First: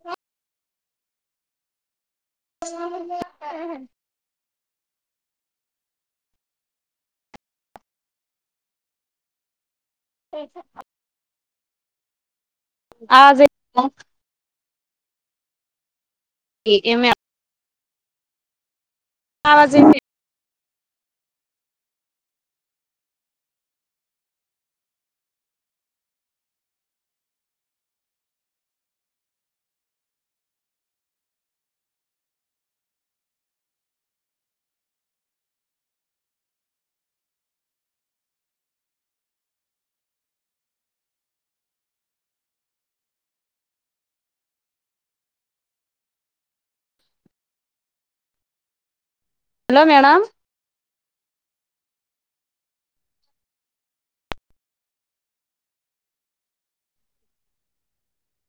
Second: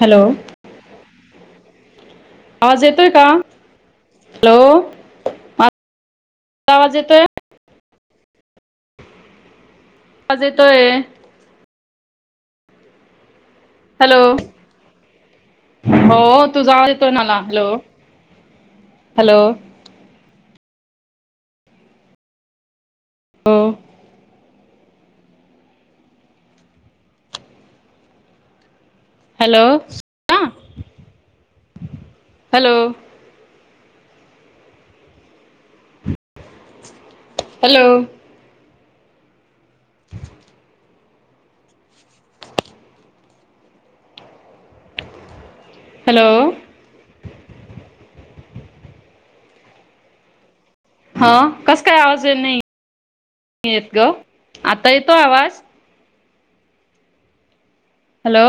Hello आवाज येतोय का [inaudible] हॅलो हा आवाज येतोय? आवाज येतोय. आज ये हॅलो. [unintelligible] हो तूझा आवाज येतोय मला हॅलो. हॅलो आवाज येते. अं. हॅलो आं hello. Hello. Hello. Hello madam हा कसं काय आवाज येत नाई येत गं, आता येतोय आवाज? हॅलो.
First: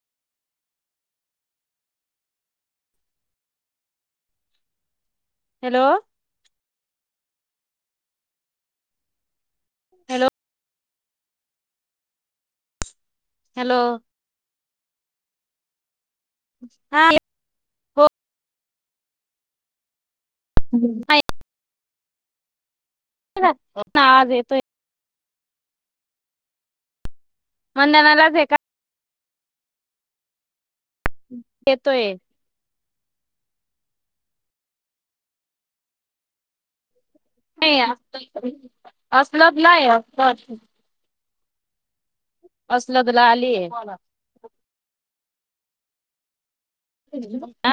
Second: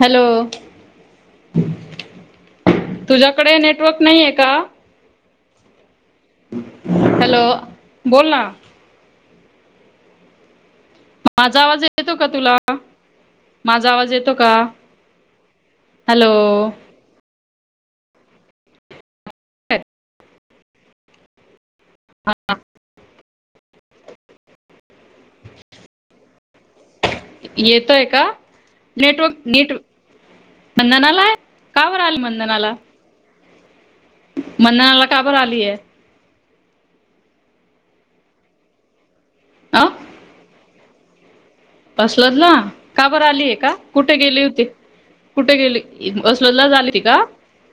हॅलो तुझ्याकडे नेटवर्क नाईये का? हॅलो. हॅलो बोल ना. हॅलो माजा आवाज येतो का तुला? हॅलो माझा आवाज येतो कां? हॅलो. हा हो हॅलो हा ये [inaudible] हा नाई आवाज येतोय. येतोय कां मंधनालाच आहे का नेटवर्क नीट मंदन आलाय का बर येतोय आलं मंदन आला? मण्णा आला का बरं आलीय? नाई आस्तं. [inaudible] आसलब अ नाई हा अफवा असेल बसलात ना का बरं आलीये आलीय का कुठं गेली होती? कुटं गेले [inaudible] आ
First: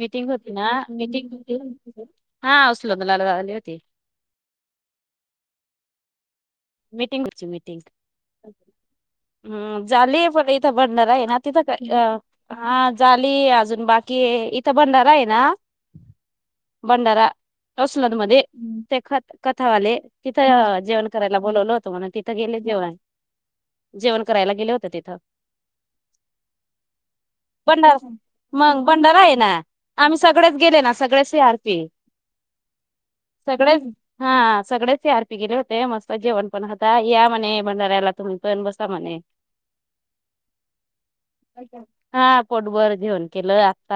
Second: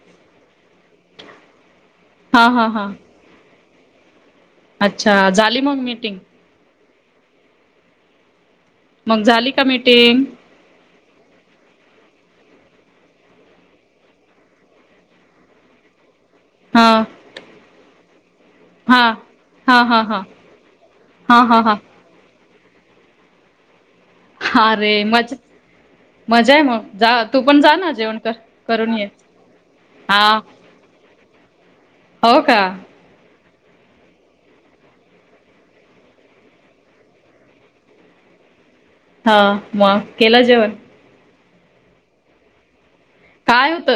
मीटिंग होती नां मीटिंग हा [inaudible] होते. अच्छा झाली मग मीटिंग. मीटिंग होती मीटिंग. मग झाली का हम् मीटिंग? झालीय पण इथं भंडारा आहे ना तिथं काय हा झाली अजून बाकी आहे इथं भंडारा आहे ना. हा भंडारा मध्ये ते हा हा कथावाले हा हा तिथं जेवण कराय हा हा बोलवलं हा होत मला तिथ गेले जेवाय. जेवण करायला गेले होते अरे तिथं मज मजा आहे मग जा तू पण जा ना भंडारा जेवण कर मंग करून ये. भंडारा आहे ना आम्ही हा सगळेच गेले ना सगळे सी आर पी हो का? सगळेच हा सगळेच ही आर पी गेले होते मस्त. जेवण पण होत या मणे भंडाऱ्याला तुम्ही पण म्हणे हा मग केल जेवण. हा पोट भर काय होत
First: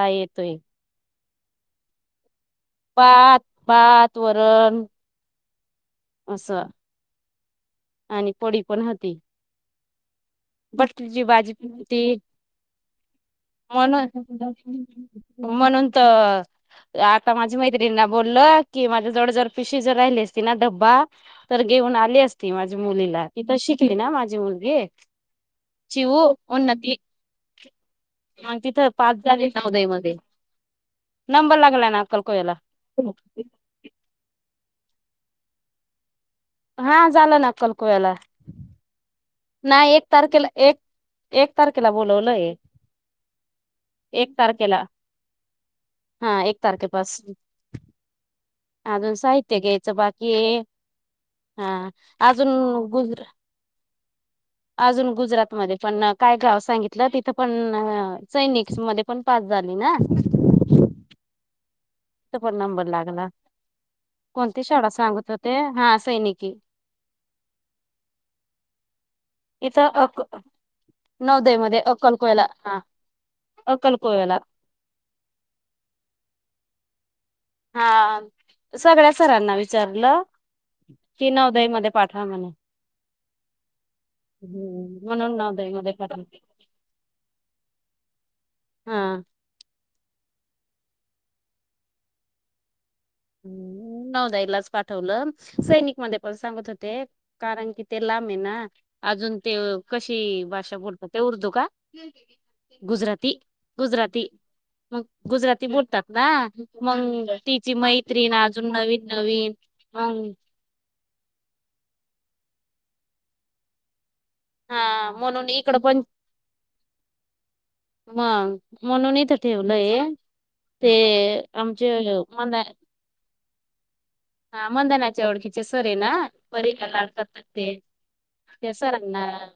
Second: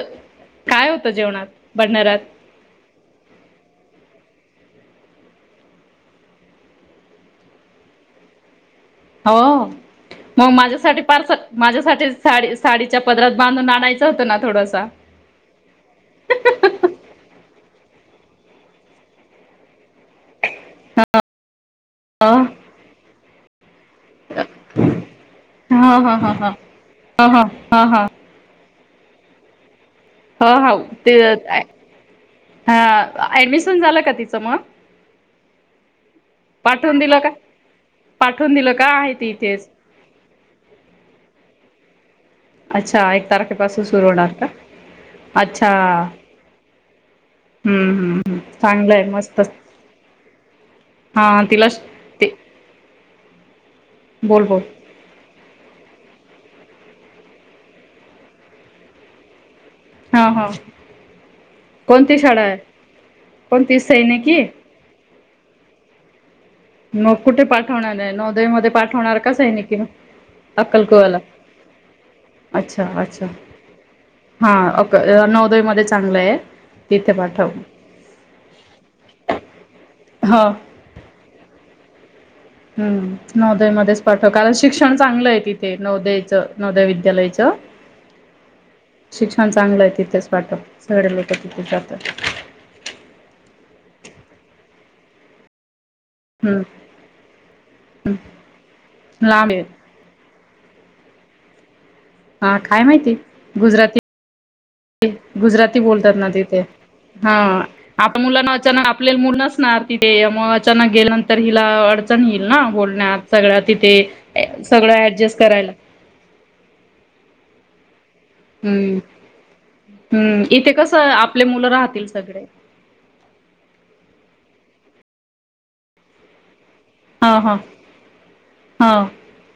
काय होतं जेवणात? भंडारात. भात भात वरण अस आणि पडी पण होती. हो मग माझ्यासाठी बटाट्याची पार्सल भाजी पण माझ्यासाठी होती साडी साडीच्या पदरात बांधून आणायचं होतं ना थोडसा म्हणून म्हणून तर आता माझी मै मैत्रीण ला बोललं की माझ्या जवळ जवळ पिशवी जर राहिली असती ती ना डब्बा तर घेऊन आली अ असती माझ्या मुलीला ती तशी. ना माझी मुलगी हा हा चिवू हा हा ह ह. हा हा. आण मग तिथं पाच झाले नवोदय मध्ये ह ह ते नंबर लागला ना अक्कलकोव्याला ह ऍडमिशन झालं का तिचं मग. पाठवून हा दिलं का झाला ना अक्कलकोव्याला पाठवून दिलं का आहे ती. इथेच नाही एक तारखेला एक तारखेला बोल. अच्छा एक तारखेपासून सुरू एक होणार का तारखेला अच्छा. तारखे हम्म हम्म हम्म. चांगलं आहे अजून मस्त साहित्य घ्यायचं बाकी हा ते अजून गुजरात बोल बोल अजून गुजरात मध्ये पण काय गव सांगितलं तिथं पण सैनिकमध्ये पण पस. झाली ना. हा हा कोणती तिथं शाळा आहे पण नंबर लागला कोणती सैनिकी कोणती शाळा सांगत हो. ते हा सैनिकी. मग कुठे पाठवणार आहे नौदयमध्ये पाठवणार का? कसं आहे न कि इथं अक अक्कलकुळला नवोदय मध्ये अक्कलकोयला हा अच्छा अच्छा अक्कलकोयला हा अक नौवदय मध्ये चांगलं आहे. [inaudible] हा सगळ्या सरांना विचारलं हो. की नौ दयमध्ये हम्म नौवदयमध्येच पाठव कारण, शिक्षण हम्म चांगलं म्हणून आहे नवोदय तिथे मध्ये नौवदयाच पाठवलं नौवदय विद्यालयच हा शिक्षण चांगलं आहे तिथेच पाठव सौर्या, निक्या तिथेच जातत. ह् नौवदायलाच पाठवलं सैनिक मध्ये पण सांगत हम्म होते, कारण की ते लांब आहे ना अजून लांब ते आहे. कशी ते बोलतात ते उर्दू का? हा काय माहिती गुजराती गुजराती मग गुजराती बोलतात ना, मग हा तिची मै आपण मुलांना अचानक आपल्याला मुलं नसणार तिथे मग अचानक गेल्यानंतर हिला अडचण. अडचण येईल ना बोलण्यात सगळ्यांत तिथे सगळं हा ऍडजस्ट म्हणून करायला इकड पण मग हम्म म्हणून इथं ठेवलंय हम्म इथे ते कसं आपले मुलं आमचे राहतील सगळे मना हा मंदनाचे ओळखीचे सर आहे ना बरी कदर हा करतात हा ते त्या हा सरनां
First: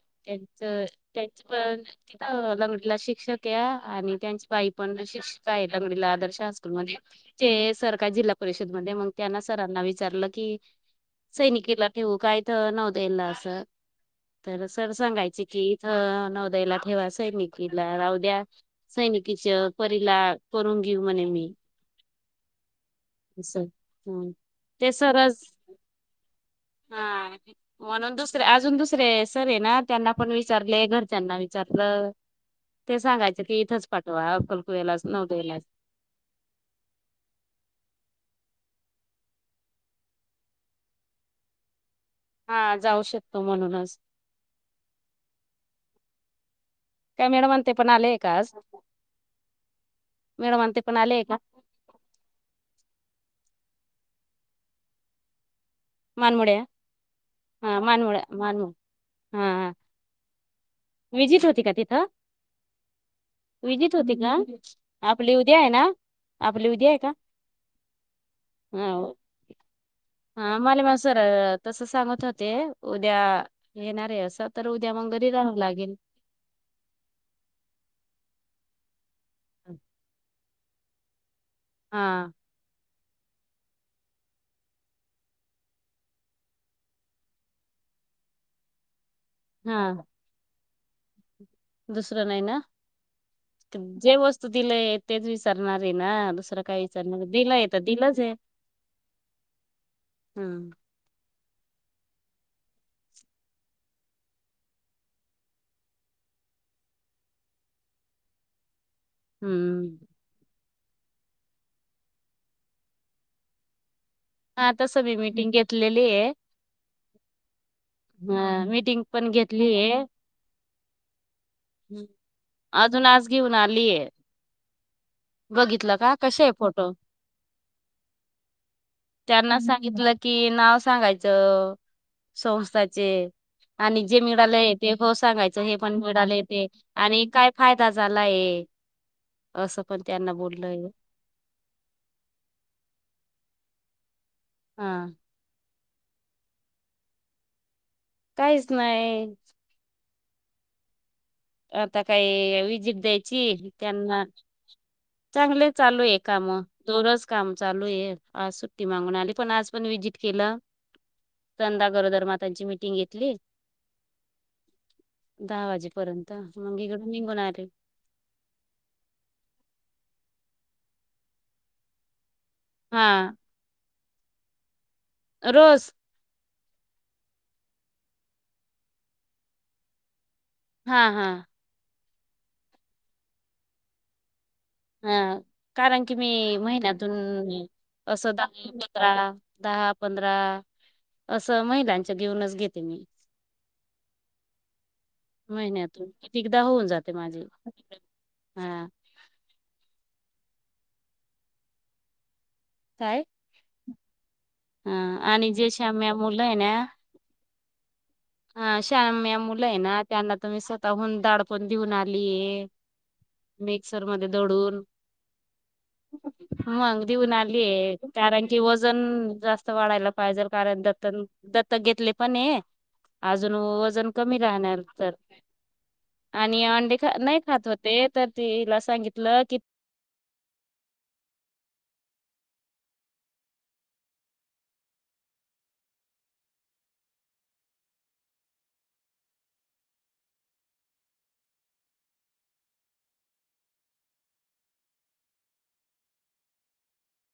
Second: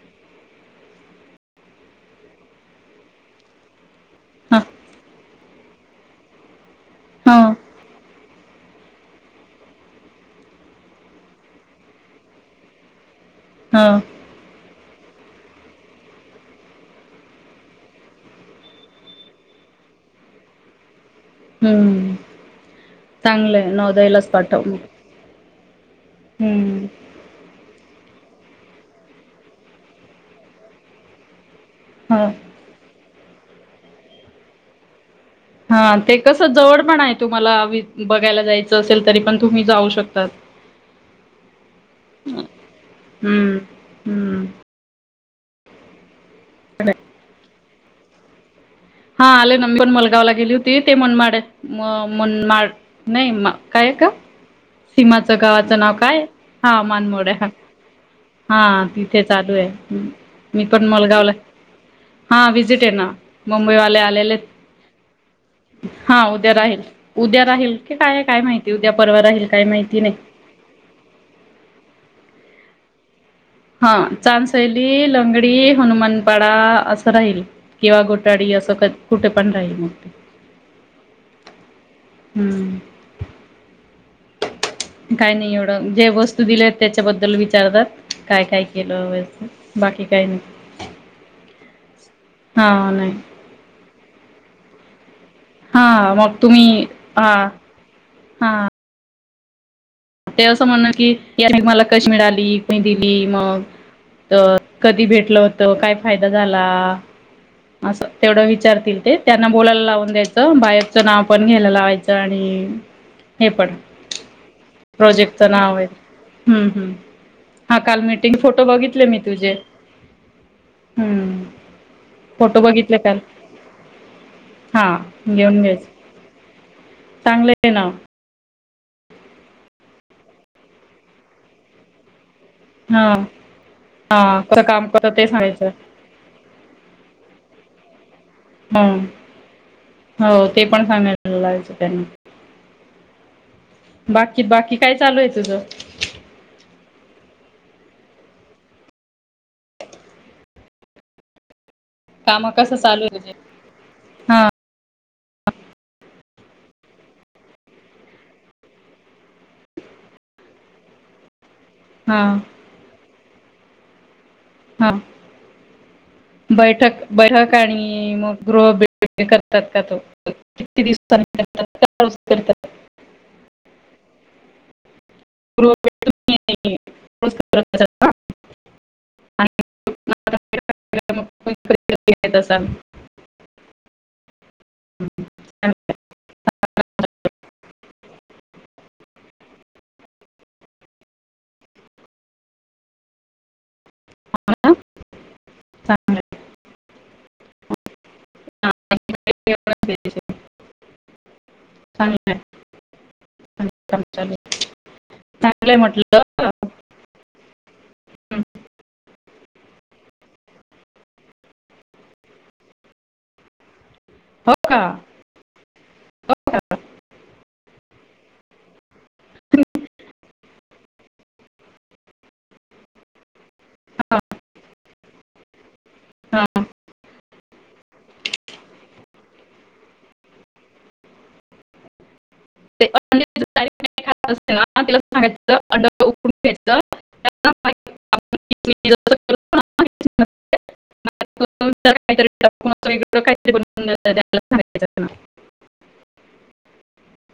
तर त्याचे पण तिथ लंगडीला शिक्षक या आणि त्यांची ह बाई पण अशीच काय लंगडीला आदर्श अस ह सरकार जिल्हा परिषदमध्ये मग त्यांना सरांना विचारलं की सैनिकेला ठेवू काय तर नौवदयला असं ह तेलाच तर सांगायचे कि इथं, नौवदयला ठेवा सैनिकीला राहुद्या, सैनिकीला परीला करून घेऊ म्हणे मी हम्म चांगल असं आहे नवोदयलाच हम्म पाठव म ते सरच हा म्हणून अजून दुसरे सर हायना त्यांना पण विचारले घरच्यांना त्यातलं ह ते सांगायच की इथंच पाठवा अकवळेला हा ते कस जवळ पण आहे तुम्हाला बघायला जायचं असेल तरी पण तुम्ही जाऊ शकतात हा जाऊ शकतो हम्म म्हणूनच हम्म त्या मॅडम ते पण आले का आज हा आले ना मी पण मलगावला गेली मॅडम होती ते पण आलेय मनमाड का म मनमाड नाही मग काय का सीमाच गावात नाव काय मानमोड्या हा मानमोड हा मानमोड्या हा मानमोड तिथे चालू हा आहे मी पण मलगावला विजिट होती का तिथं हा विजिट आहे ना विजिट मुंबईवाले होती आलेले का आपली उद्या आहे ना हा उद्या आपली राहील आहे का उद्या राहील काय काय माहिती उद्या परवा राहील काय माहिती नाही हा मला सरळ तसं सांगत होते उद्या हा येणार आहे असं तर उद्या चांदशैली मग घरी राहावं लंगडी लागेल हनुमानपाडा असं राहील किंवा घोटाडी असं [inaudible] कुठे पण राहील मग ते हा हम्म काय नाही एवढं जे वस्तू दिले आहेत त्याच्याबद्दल विचारतात काय काय केलं व हा बाकी काही नई दुसरं नाही ना नाही जे वस्त तू दिलय तेच विचारणाराय ना हा मग दुसरं काय तुम्ही विचारणार हा दिलंय तर दिलंचाय हा ते असं म्हण की यानी मला कशी मिळाली दिली मग तर कधी भेटलं होतं काय फायदा झाला असं तेवढं विचारतील ते त्यांना बोलायला हम्म लावून द्यायचं बाहेर च नाव पण घ्यायला लावायचं आणि हे पण हा तसं मी प्रोजेक्ट तर मीटिंग नावय घेतलेली आहे हो हम्म हम्म हा काल मीटिंग हा फोटो मीटिंग बघितले मी पण तुझे घेतली हम्म ह फोटो बघितले अजून काल आज घेऊन आलीय हा घेऊन घ्यायच बघितलं का कसेय फोटो चांगलं आहे ना त्यांना सांगितलं कि नाव सांगायचं हा संस्थाचे आणि जे हा कसं मिळाले काम ते भ करत सांगायचं हे पण मिळाले आणि काय फायदा झालाय ह असं पण त्यांना हो ते बोललंय पण सांगायला लावायचं त्यांना - बाकी बाकी काय हा चालूय तुझ काहीच नाई आता काम काही कसं विजिट चालू आहे तुझे द्यायची त्यांना हा चांगले चालूय काय म दरोज काम चालू आहे आज सुट्टी मागून आली पण आज पण विजिट केलं चंदा हा गरोदर मातांची मिटिंग घेतली हा दहा वाजेपर्यंत मग बैठक इकडून निघून बैठक आले आणि मग गृह [unintelligible] करतात का तो किती दिवसां [unintelligible] हा गृह रोस [unintelligible] हा हा. [unintelligible] हो आणि कारण की मी महिन्यातून असं दहा पधरा दहा पंधरा असं महिलांच घेऊनच घेते मी महिन्यातून किती? होऊन जाते माझी हा [unintelligible] चांगलंय हाय. काय? [unintelligible] हा आणि जे चांगलं आहे श्याम्या म्हटलं मुलं आहे ना हं. हा श्याम्या मुली त्यांना तु स्वतःहून दाडपण देऊन आलीय मी सर मध्ये हो का दौडून हो का मग दिऊन आलीय कारण की वजन जास्त वाढायला पाहिजेल कारण दत्तन दत्तक घेतले पण हे. अजून वजन हा, कमी राहणार, तर हा. आणि अंडे ख नाही खात होते, तर तिला सांगितलं कि. ते अंडी जर नाही [unintelligible]